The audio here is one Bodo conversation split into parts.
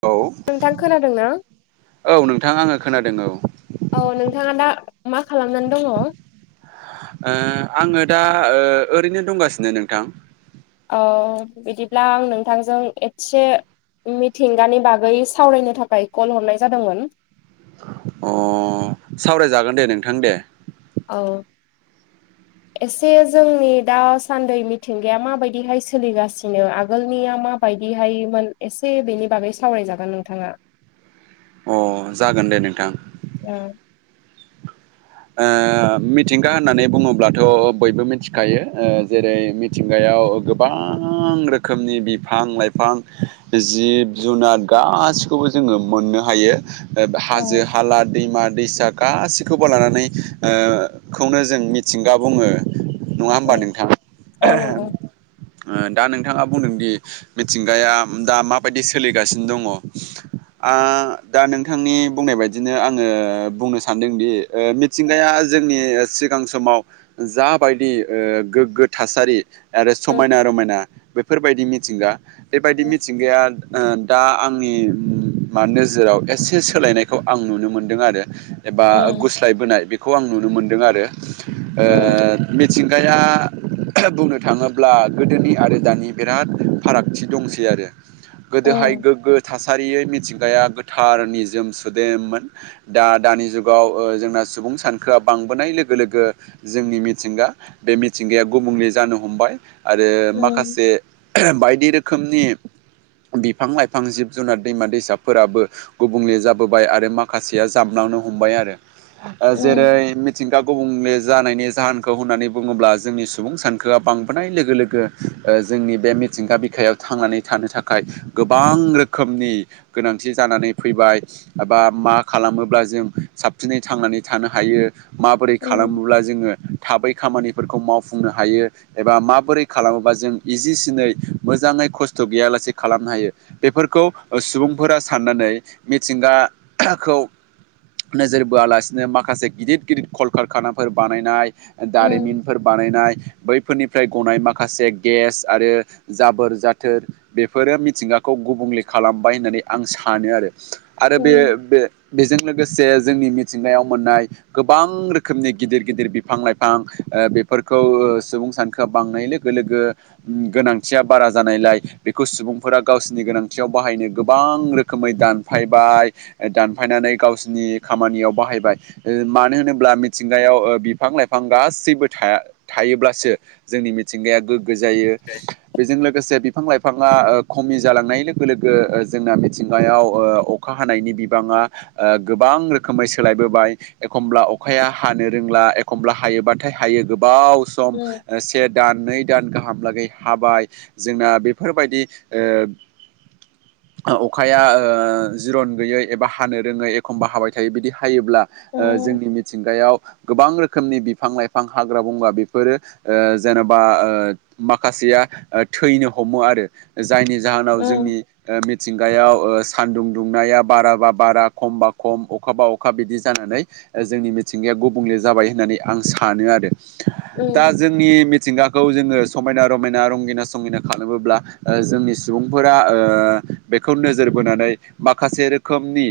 औ नोंथां खोनादों ना? औ नोंथां आङो खोनादों औ औ नोंथाङा दा मा खालामनानै दङ? ओ आङो दा ओ ओरैनो दंगासिनो नोंथां। अ' बिदिब्ला आं नोंथांजों एस्से मिथिंगानि बागै सावरायनो थाखाय कल हरनाय जादोंमोन। अ' सावरायजागोन दे नोंथां दे। औ। एसे जोंनि दासान्दै मिथिंगाया माबायदिहाय सोलिगासिनो आगोलनिया मा बायदिहायमोन एसे बेनि बागै सावराय जागोन नोंथाङा। अ' जागोन दे नोंथां। औ। ओ मिथिंगा होननानै बुङोब्लाथ' बयबो मिथिखायो ओ जेरै मिथिंगायाव गोबां रोखोमनि बिफां लाइफां जिब जुनार गासिखौबो जोङो मोननो हायो। हाजो, हाला, दैमा, दैसा गासिखौबो लानानै ओ खौनो जों मिथिंगा बुङो। नङा होमबा नोंथाङा औ नंगौ दा नोंथाङा बुंदों दि मिथिंगाया दा माबायदि सोलिगासिनो दङ। आ दा नोंथांनि बुंनाय बायदिनो आङो बुंनो सानदोंदि ओ मिथिंगाया जोंनि सिगां समाव जाबायदि गोग्गो थासारि। आरो उम समायना रमायना बेफोरबायदि मिथिंगा बेबायदि मिथिंगाया दा आंनि मा नोजोराव एसे सोलायनायखौ आं नुनो मोनदों आरो एबा उम गुस्लायबोनाय बेखौ आं नुनो मोनदों आरोओ उम मिथिंगाया बुंनो थाङोब्ला गोदोनि आरो दानि बिराद फारागथि दंसै आरो गोदोहाय उम गोग्गो थासारियै मिथिंगाया गोथार नि जोम सुदेममोन। दा दानि जुगाव जोंना सुबुं सानखोआ बांबोनाय लोगो लोगो जोंनि मिथिंगा बे मिथिंगाया गुबुंले जानो हमबाय आरो उम माखासे बायदि रोखोमनि बिफां लाइफां, जिब, जुनार, दैमा, दैसाफोराबो गुबुंले जाबोबाय आरो माखासेया जाबलांनो हमबाय आरो जेरै मिथिंगा गुबुंले जानायनि जाहोनखौ होननानै बुङोब्ला जोंनि सुबुं सानखोआ बांबोनाय लोगो लोगो जोंनि बे मिथिंगा बिखायाव थांनानै थानो थाखाय गोबां रोखोमनि गोनांथि जानानै फैबाय। एबा मा खालामोब्ला जों साबसिनै थांनानै थानो हायो माबोरै उम खालामोब्ला जोङो थाबै खामानिफोरखौ मावफुंनो हायो। एबा माबोरै खालामोबा जों इजिसिनै मोजाङै खस्थ' गैयालासे खालामनो हायो। बेफोरखौ सुबुंफोरा साननानै मिथिंगाखौ नोजोर बोआलासिनो माखासे गिदिर गिदिर कलकारखानाफोर बानायनाय उम दारिमिन फोर बानायनाय बैफोरनिफ्राय गनाय माखासे गेस आरो जाबोर जाथोर बेफोरो मिथिंगाखौ गुबुंले खालामबाय होननानै आं सानो आरो आरो बे उम बेजों लोगोसे जोंनि मिथिंगायाव मोननाय गोबां रोखोमनि गिदिर गिदिर बिफां लाइफां बेफोरखौ सुबुं सानखोआ बांनाय लो गो लोगो गोनांथिया बारा जानायलाय बेखौ सुबुंफोरा गावसिनि गोनांथियाव बाहायनो गोबां रोखोम रोखोमै दानफायबाय दानफायनानै गावसोरनि खामानियाव बाहायबाय मानो होनोब्ला मिथिंगायाव बिफां लाइफां गासैबो थाया। थायोब्लासो जोंनि मिथिंगाया गोग्गो जायो। बेजों लोगोसे बिफां लाइफाङा खमि जालांनाय लोगो लोगो जोंना मिथिंगायाव अखा हानायनि बिबाङा गोबां सोलायबोबाय एखमब्ला अखाया हानो रोंला एखमब्ला हायोबाथाय हायो गोबाव सम से दान नै दान गाहामलागै हाबाय जोंना बेफोरबायदि अखाया जिरन गैयै एबा हानो रोङै एखमबा हाबाय थायो बिदि थायोब्ला उम जोंनि मिथिंगायाव गोबां रोखोमनि बिफां लाइफां हाग्रा बंग्रा बेफोरो जेनेबा माखासेया थैनो हमो आरो जायनि जाहोनाव उम जोंनि मिथिंगायाव सानदुं दुंनाया बारा बा बारा खमबा खम अखाबा अखा बिदि जानानै जोंनि मिथिंगाया गुबुंले जाबाय होननानै आं सानो आरो दा उम जोंनि मिथिंगाखौ जोङो समायना रमायना रंगिना संगिना खालामोब्ला जोंनि सुबुंफोरा बेखौ नोजोर बोनानै माखासे रोखोमनि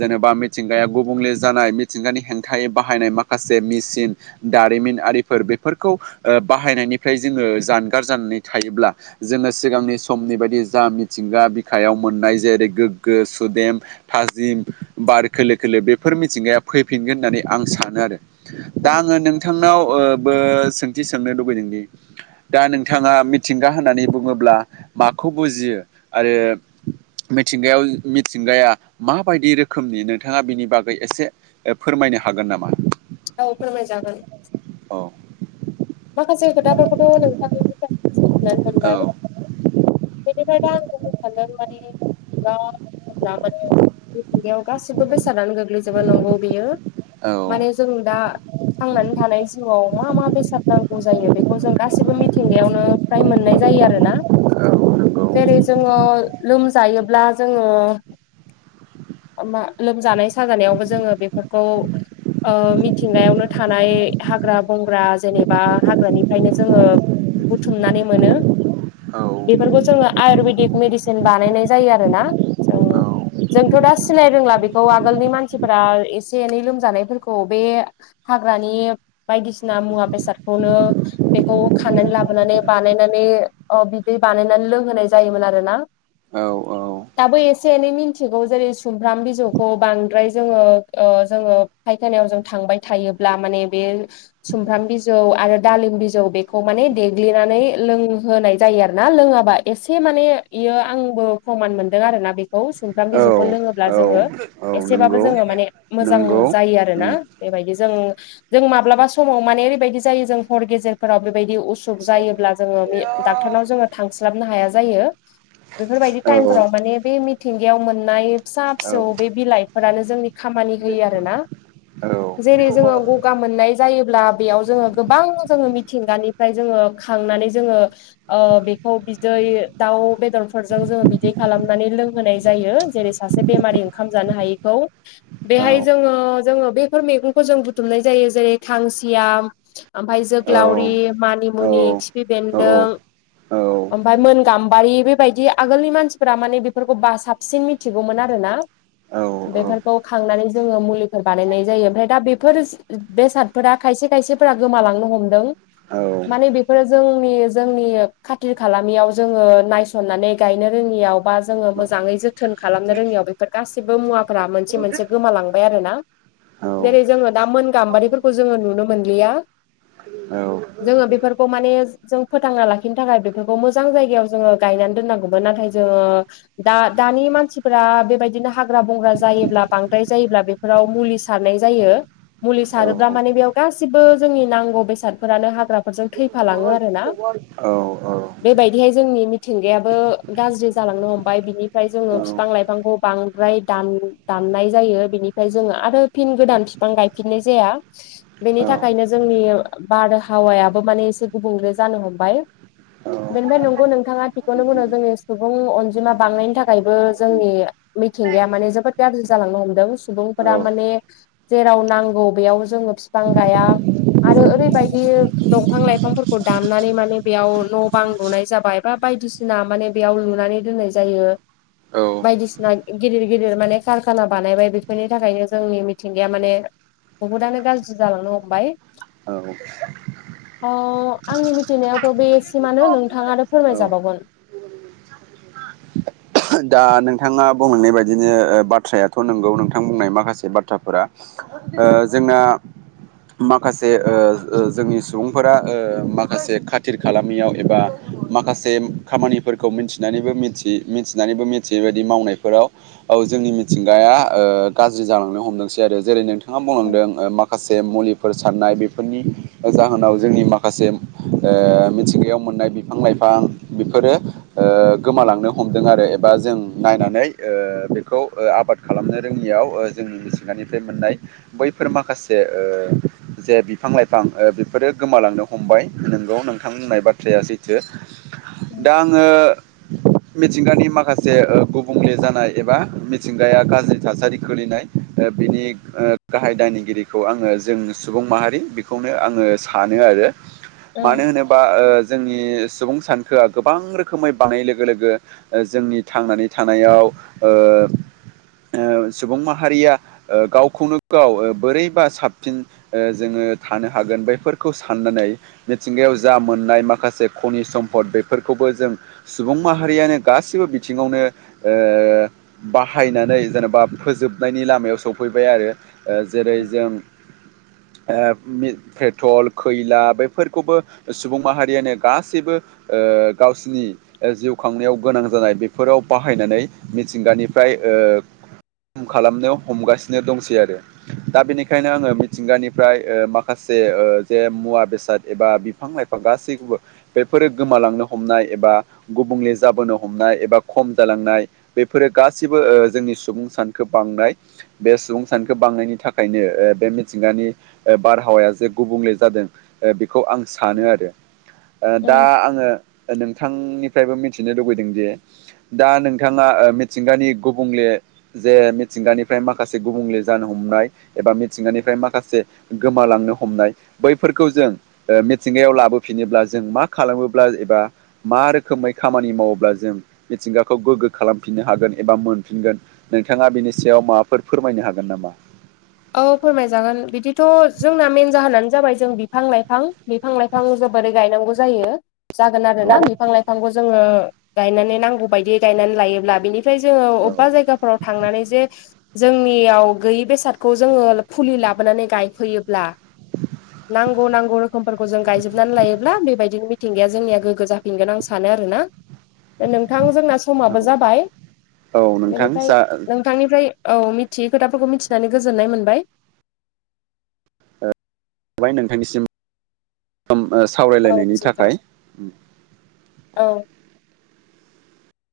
जेनेबा मिथिंगाया गुबुंले जानाय मिथिंगानि हेंथायै बाहायनाय माखासे मिसिन दारिमिन आरिफोर बेफोरखौ ओ बाहायनायनिफ्राय जोङो जानगार जानानै थायोब्ला जोङो सिगांनि समनि बायदि जा मिथिंगा बिखायाव मोननाय जेरै गोग्गो सुदेम थाजिम बार खोलो खोलो बेब फोर मिथिंगाया फैफिनगोन होननानै आं सानो आरो उम दा आङो नों थांनाव ओ बो सोंथि सोंनो लुबैदोंदि दा नोंथाङा मिथिंगा होननानै बुङोब्ला माखौ बुजियो आरो मिथिंगायाव मिथिंगाया माबायदि रोखोमनि नोंथाङा बिनि बागै एसे ओ फोरमायनो हागोन नामा औ फोरमायजागोन औ माखासे खोथाफोरखौथ नोंथांनि [unintelligible] मिथिनानै औ मोनबाय [unintelligible] बेराद हमब्ला माने मिथिंगायाव गासिबो बेसादानो गोग्लैजोबो नांगौ बियो औ माने जों दा थांनानै थानाय जिउआव मा मा बेसाद नांगौ जायो बेखौ जों गासैबो मिथिंगायावनो फ्राय मोननाय जायो आरो ना नंगौ जेरै जोङो लोमजायोब्ला जोङो ओमा लोमजानाय साजानायावबो जोङो बेफोरखौ ओ मिथिंगायावनो थानाय हाग्रा बंग्रा जेनेब बा हाग्रानिफ्रायनो जोङो बुथुमनानै मोनो औ बेफोरखौ जोङो आयुरवेदिक मेडिसिन बानायनाय जायो आरोना जों जोंथ दा सिनाय रोंला बेखौ आगोलनि मानसिफोरा एसे एनै लोमजानायफोरखौ बे हाग्रानि बायदिसिना मुवा बेसादखौनो बेखौ खानानै लाबोनानै बानायनानै अ बिदै बानायनानै लोंहोनाय जायोमोन आरोना औ औ दाबो एसे एनै मिन्थिगौ जेरै सुमफ्राम बिजौखौ बांद्राय जोङो ओ जोङो फायखानायाव जों थांबाय थायोब्ला माने बे सुमफ्राम बिज बिजौ आरो दालिम बिजौ बेखौ माने देग्लिनानै लोंहोनाय जायो आरो ना लोङाबा एसे माने इयो आंबो प्रमान मोनदों आरो ना बेख औ सुमफ्राम बिजौखौ लोङोब्ला औ जोङो औ औ एसेबाबो नंगौ जोङो माने मोजां नंगौ जायो आरो आरोना उम बेबायदि जों जों माब्लाबा समाव माने ओरैबायदि जायो जों हर गेजेरफोराव बेबायदि उसुख जायोब्ला जोङो मि डाक्टरनाव जोङो थांस्लाबनो हाया जायो बेफोरबायदि औ औ टाइमफोराव माने बे मिथिंगायाव मोननाय फिसा औ फिसौ बे बिलाइ फोरानो जोंनि खामानि होयो आरो ना औ जेरै जोङो गगा मोननाय जायोब्ला बेयाव जोङो गोबां जोङो मिथिंगानिफ्राय जोङो खांनानै जोङो ओ बेखौ बिदै दाउ बेदरफोरजों जोङो बिदै खालामनानै लोंहोनाय जायो जेरै सासे बेमारि ओंखाम जानो हायैखौ औ बेहाय जोङो जोङो बेफोर मैगंखौ जों बुथुमनाय जायो जेरै खांसिया ओमफाय जोग्लावरि मानिमुनि खिफि बेन्दों औ औ ओमफाय मोन गाम्बारि बेबायदि आगोलनि मानसिफोरा माने बेफोरखौ बा साबसिन मि मिथिगौमोन आरोना औ औ बेफोरखौ खांनानै जोङो मुलिफोर बानायनाय जायो ओमफाय दा बेफोर बेसादफोरा खायसे खायसेफोरा गोमालांनो हमदों औ माने बेफोरो जोंनि जोंनि खाथिर खालामालामियाव जोङो नायस सननानै गायनो रोङियाव बा जोङो मोजाङै जोथोन खालामनो रोङियाव बेफ गासिबो मुवा मोनसे मोनसे गोमालांबाय आरोना औ जेरै जोङो दा मोन गाम्बारिफोरखौ जोङो नुनो मोनलिया औ जोङो बेफोरखौ माने जों फोथांना लाखिनो थाखाय बेफोरखौ मोजां जायगायाव जोङो गायनानै दोननांगौमोन नाथाय जोङो दा दानि मानसिफोरा बेबायदिनो हाग्रा बंग्रा जायोब्ला बांद्राय जायोब्ला बे फोराव मुलि सारनाय जायो मुलि औ सारोब्ला औ माने बेयाव गासिबो जोंनि नांगौ बेसादफोरानो हाग्राफोरजों थैफालाङो आरोोना बेबायदिहाय जोंनि मिथिंगायाबो गाज्रि जालांनो हमबाय बिनिफ्राय जोङो बिफां लाइफांखौ बांद्राय दान दाननाय जायो, बिनिफ्राय जोङो आरो फिन गोदान बिफां गायफिननाय जाया। बेनि थाखाय ओंखायनो जोंनि बारहावायाबो माने एसे गुबुंले जानो हमबाय। बेनिफ्राय नंगौ नोंथाङा थिखौनो बुदों जोंनि सुबुं अनजिमा बांनायनि थाखायबो जोंनि मिथिंगाया माने जोबोद गाज्रि जालांनो हमदों सुबुंफोरा माने जेराव नांगौ बेयाव जोङो बिफां गाया आरो ओरैबायदि दंफां लाइफांफोरखौ दाननानै माने बेयाव न' बां लुनाय जाबाय बा बायदिसिना माने बेयाव लुनानै दोननाय जायो। बायदिसिना गिदिर गिदिर माने कारखाना बानायबाय। बेफोरनि थाखायनो जोंनि मिथिंगाया माने बहुदआनो गाज्रि जालांनो हमबाय। औ। अ आंनि मिथिनायावथ' बेसिमानो नोंथाङानो फोरमायजाबावगोन। [unintelligible] दा नोंथाङा बुंलांनाय बादिनो ओ बाथ्रायाथ' नंगौ नोंथां बुंनाय माखासे बाथ्राफोरा ओ जोंना माखासे ओ ओ जोंनि सुबुंफोरा ओ माखासे खाथिर खालामियाव एबा माखासे खामानिफोरखौ मिथिनानैबो मिथि-मिथिनानैबो मिथियै बायदि मावनायफोराव औ जोंनि मिथिंगाया ओ गाज्रि जालांनो हमदोंसै आरो । जेरै नोंथाङा बुंलांदों ओ माखासे मुलिफोर सारनाय बेफोरनि जाहोनाव जोंनि माखासे ओ मिथिंगायाव मोननाय बिफां लाइफां बेफोरो ओ गोमालांनो हम हमदों आरो एबा जों नायनानै ओ बेखौ ओ आबाद खालामनो रोङियाव ओ जों हाग्रानिफ्राय मोननाय बैफोर माखासे ओ जे बिफां लाइफां ओ बेफोरो गोमालांनो हमबाय, नोंगौ नोंथां बुंनाय बाथ्राया सैथो। औ दा आङो मिथिंगानि माखासे ओ गुबुंले जानाय एबा मिथिंगाया गाज्रि थासारि खोलैनाय ओ बिनि ओ गाहाय दायनिगिरिखौ आङो जों सुबुं माहारि बेखौनो आङो स सानो आरो। उम मानो होनोबा ओ जोंनि सुबुं सानखोआ गोबां रोखोमै बांनाय लोगो लोगो ओ जोंनि थांनानै थानायाव ओ सुबुं माहारिया ओ गावखौनो गाव ओ बोरैबा साबसिन ओ जोङो थानो हागोन बैफोरखौ साननानै मिथिंगायाव जा मोननाय माखासे खनि सम्पद बेफोरखौबो जों सुबुं माहारियानो गासिबो बिथिङावनो ओ बाहायनानै जेनबा फोजोबनायनि लामायाव सफैबाय आरो जेरै उम जों ओ पि-पेट्रल खैला बेफोरखौबो सुबुं माहारियानो गासैबो ओ गावसिनि ओ जिउ खांनायाव गोनां जानाय बेफोराव बाहायनानै मिथिंगानिफ्राय ओ [unintelligible] खालामनायाव हमगासिनो दंसै आरो। दा बेनिखायनो आङो मिथिंगानिफ्राय ओ माखासे ओ जे मुवा बेसाद एबा बिफां लाइफां गासैखौबो बेफोरो गोमालांनो हमनाय एबा गुबुंले जाबोनो हम हमनाय एबा खम जालांनाय बेफोरो गासिबो जोंनि ओ सुबुं सानखो बांनाय बे सुबुं सानखौ बांनायनि थाखायनो ओबे मिथिंगानि ओ बारहावाया जे गुबुंले जादों। ओ बेखौ आं उम सानो आरो। दा उम आङो ओ नोंथांनिफ्रायबो मिथिनो लुबैदों जे दा नोंथाङा मिथिंगानि गुबुंले जे मिथिंगानिफ्राय माखासे गुबुंले जानो हमनाय एबा मिथिंगानिफ्राय माखासे गोमालांनो हमनाय बैफोरखौ जों ओ मिथिंगायाव लाबोफिनोब्ला जों मा खालामोब्ला एबा मा रोखोमै खामानि माव अब्ला जों मिथिंगाखौ गोगो खालामफिननो हागोन एबा मोनफिनगोन नोंथाङा बिनि सायाव माबाफोर फोरमायनो हागोन नामा? औ फोरमायजागोन बिदिथ' जोंना मेेन जाहोनानो जाबाय जों बिफां लाइफां, बिफां लाइ फां जोबोरै गायनांगौ जायो। जागोन औ आरोना बिफां लाइफांखौ जोङो गायनानै नांगौ बायदि गायनानै लायोब्ला बिनि ओमफ्राय जोङो अबबा औ जायगाफोराव थांनानै जे जोंनियाव गैयि बेसाद खौ जोङो फुलि लाबोनानै गायफैयोब्ला नांगौ नांगौ रोखोमफोरखौ जों गायजोबनानै लायोब्ला बेबायदिनो मिथिंगाया जोंनिया गोगो जा फिनगोन आं सानो आरोना दा नोंथां जोंना समाबो औ जाबाय औ नोंथां बेनिफ्राय जाबाय नों थांनिफ्राय औ मिथियै खोथाफोरखौ मिथिनानै गोजोननाय मोनबाय। थाबाय नोंथांनिसिम फ्राम ओ औ सावरायलायनायनि गोजोन्थों थाखाय। औ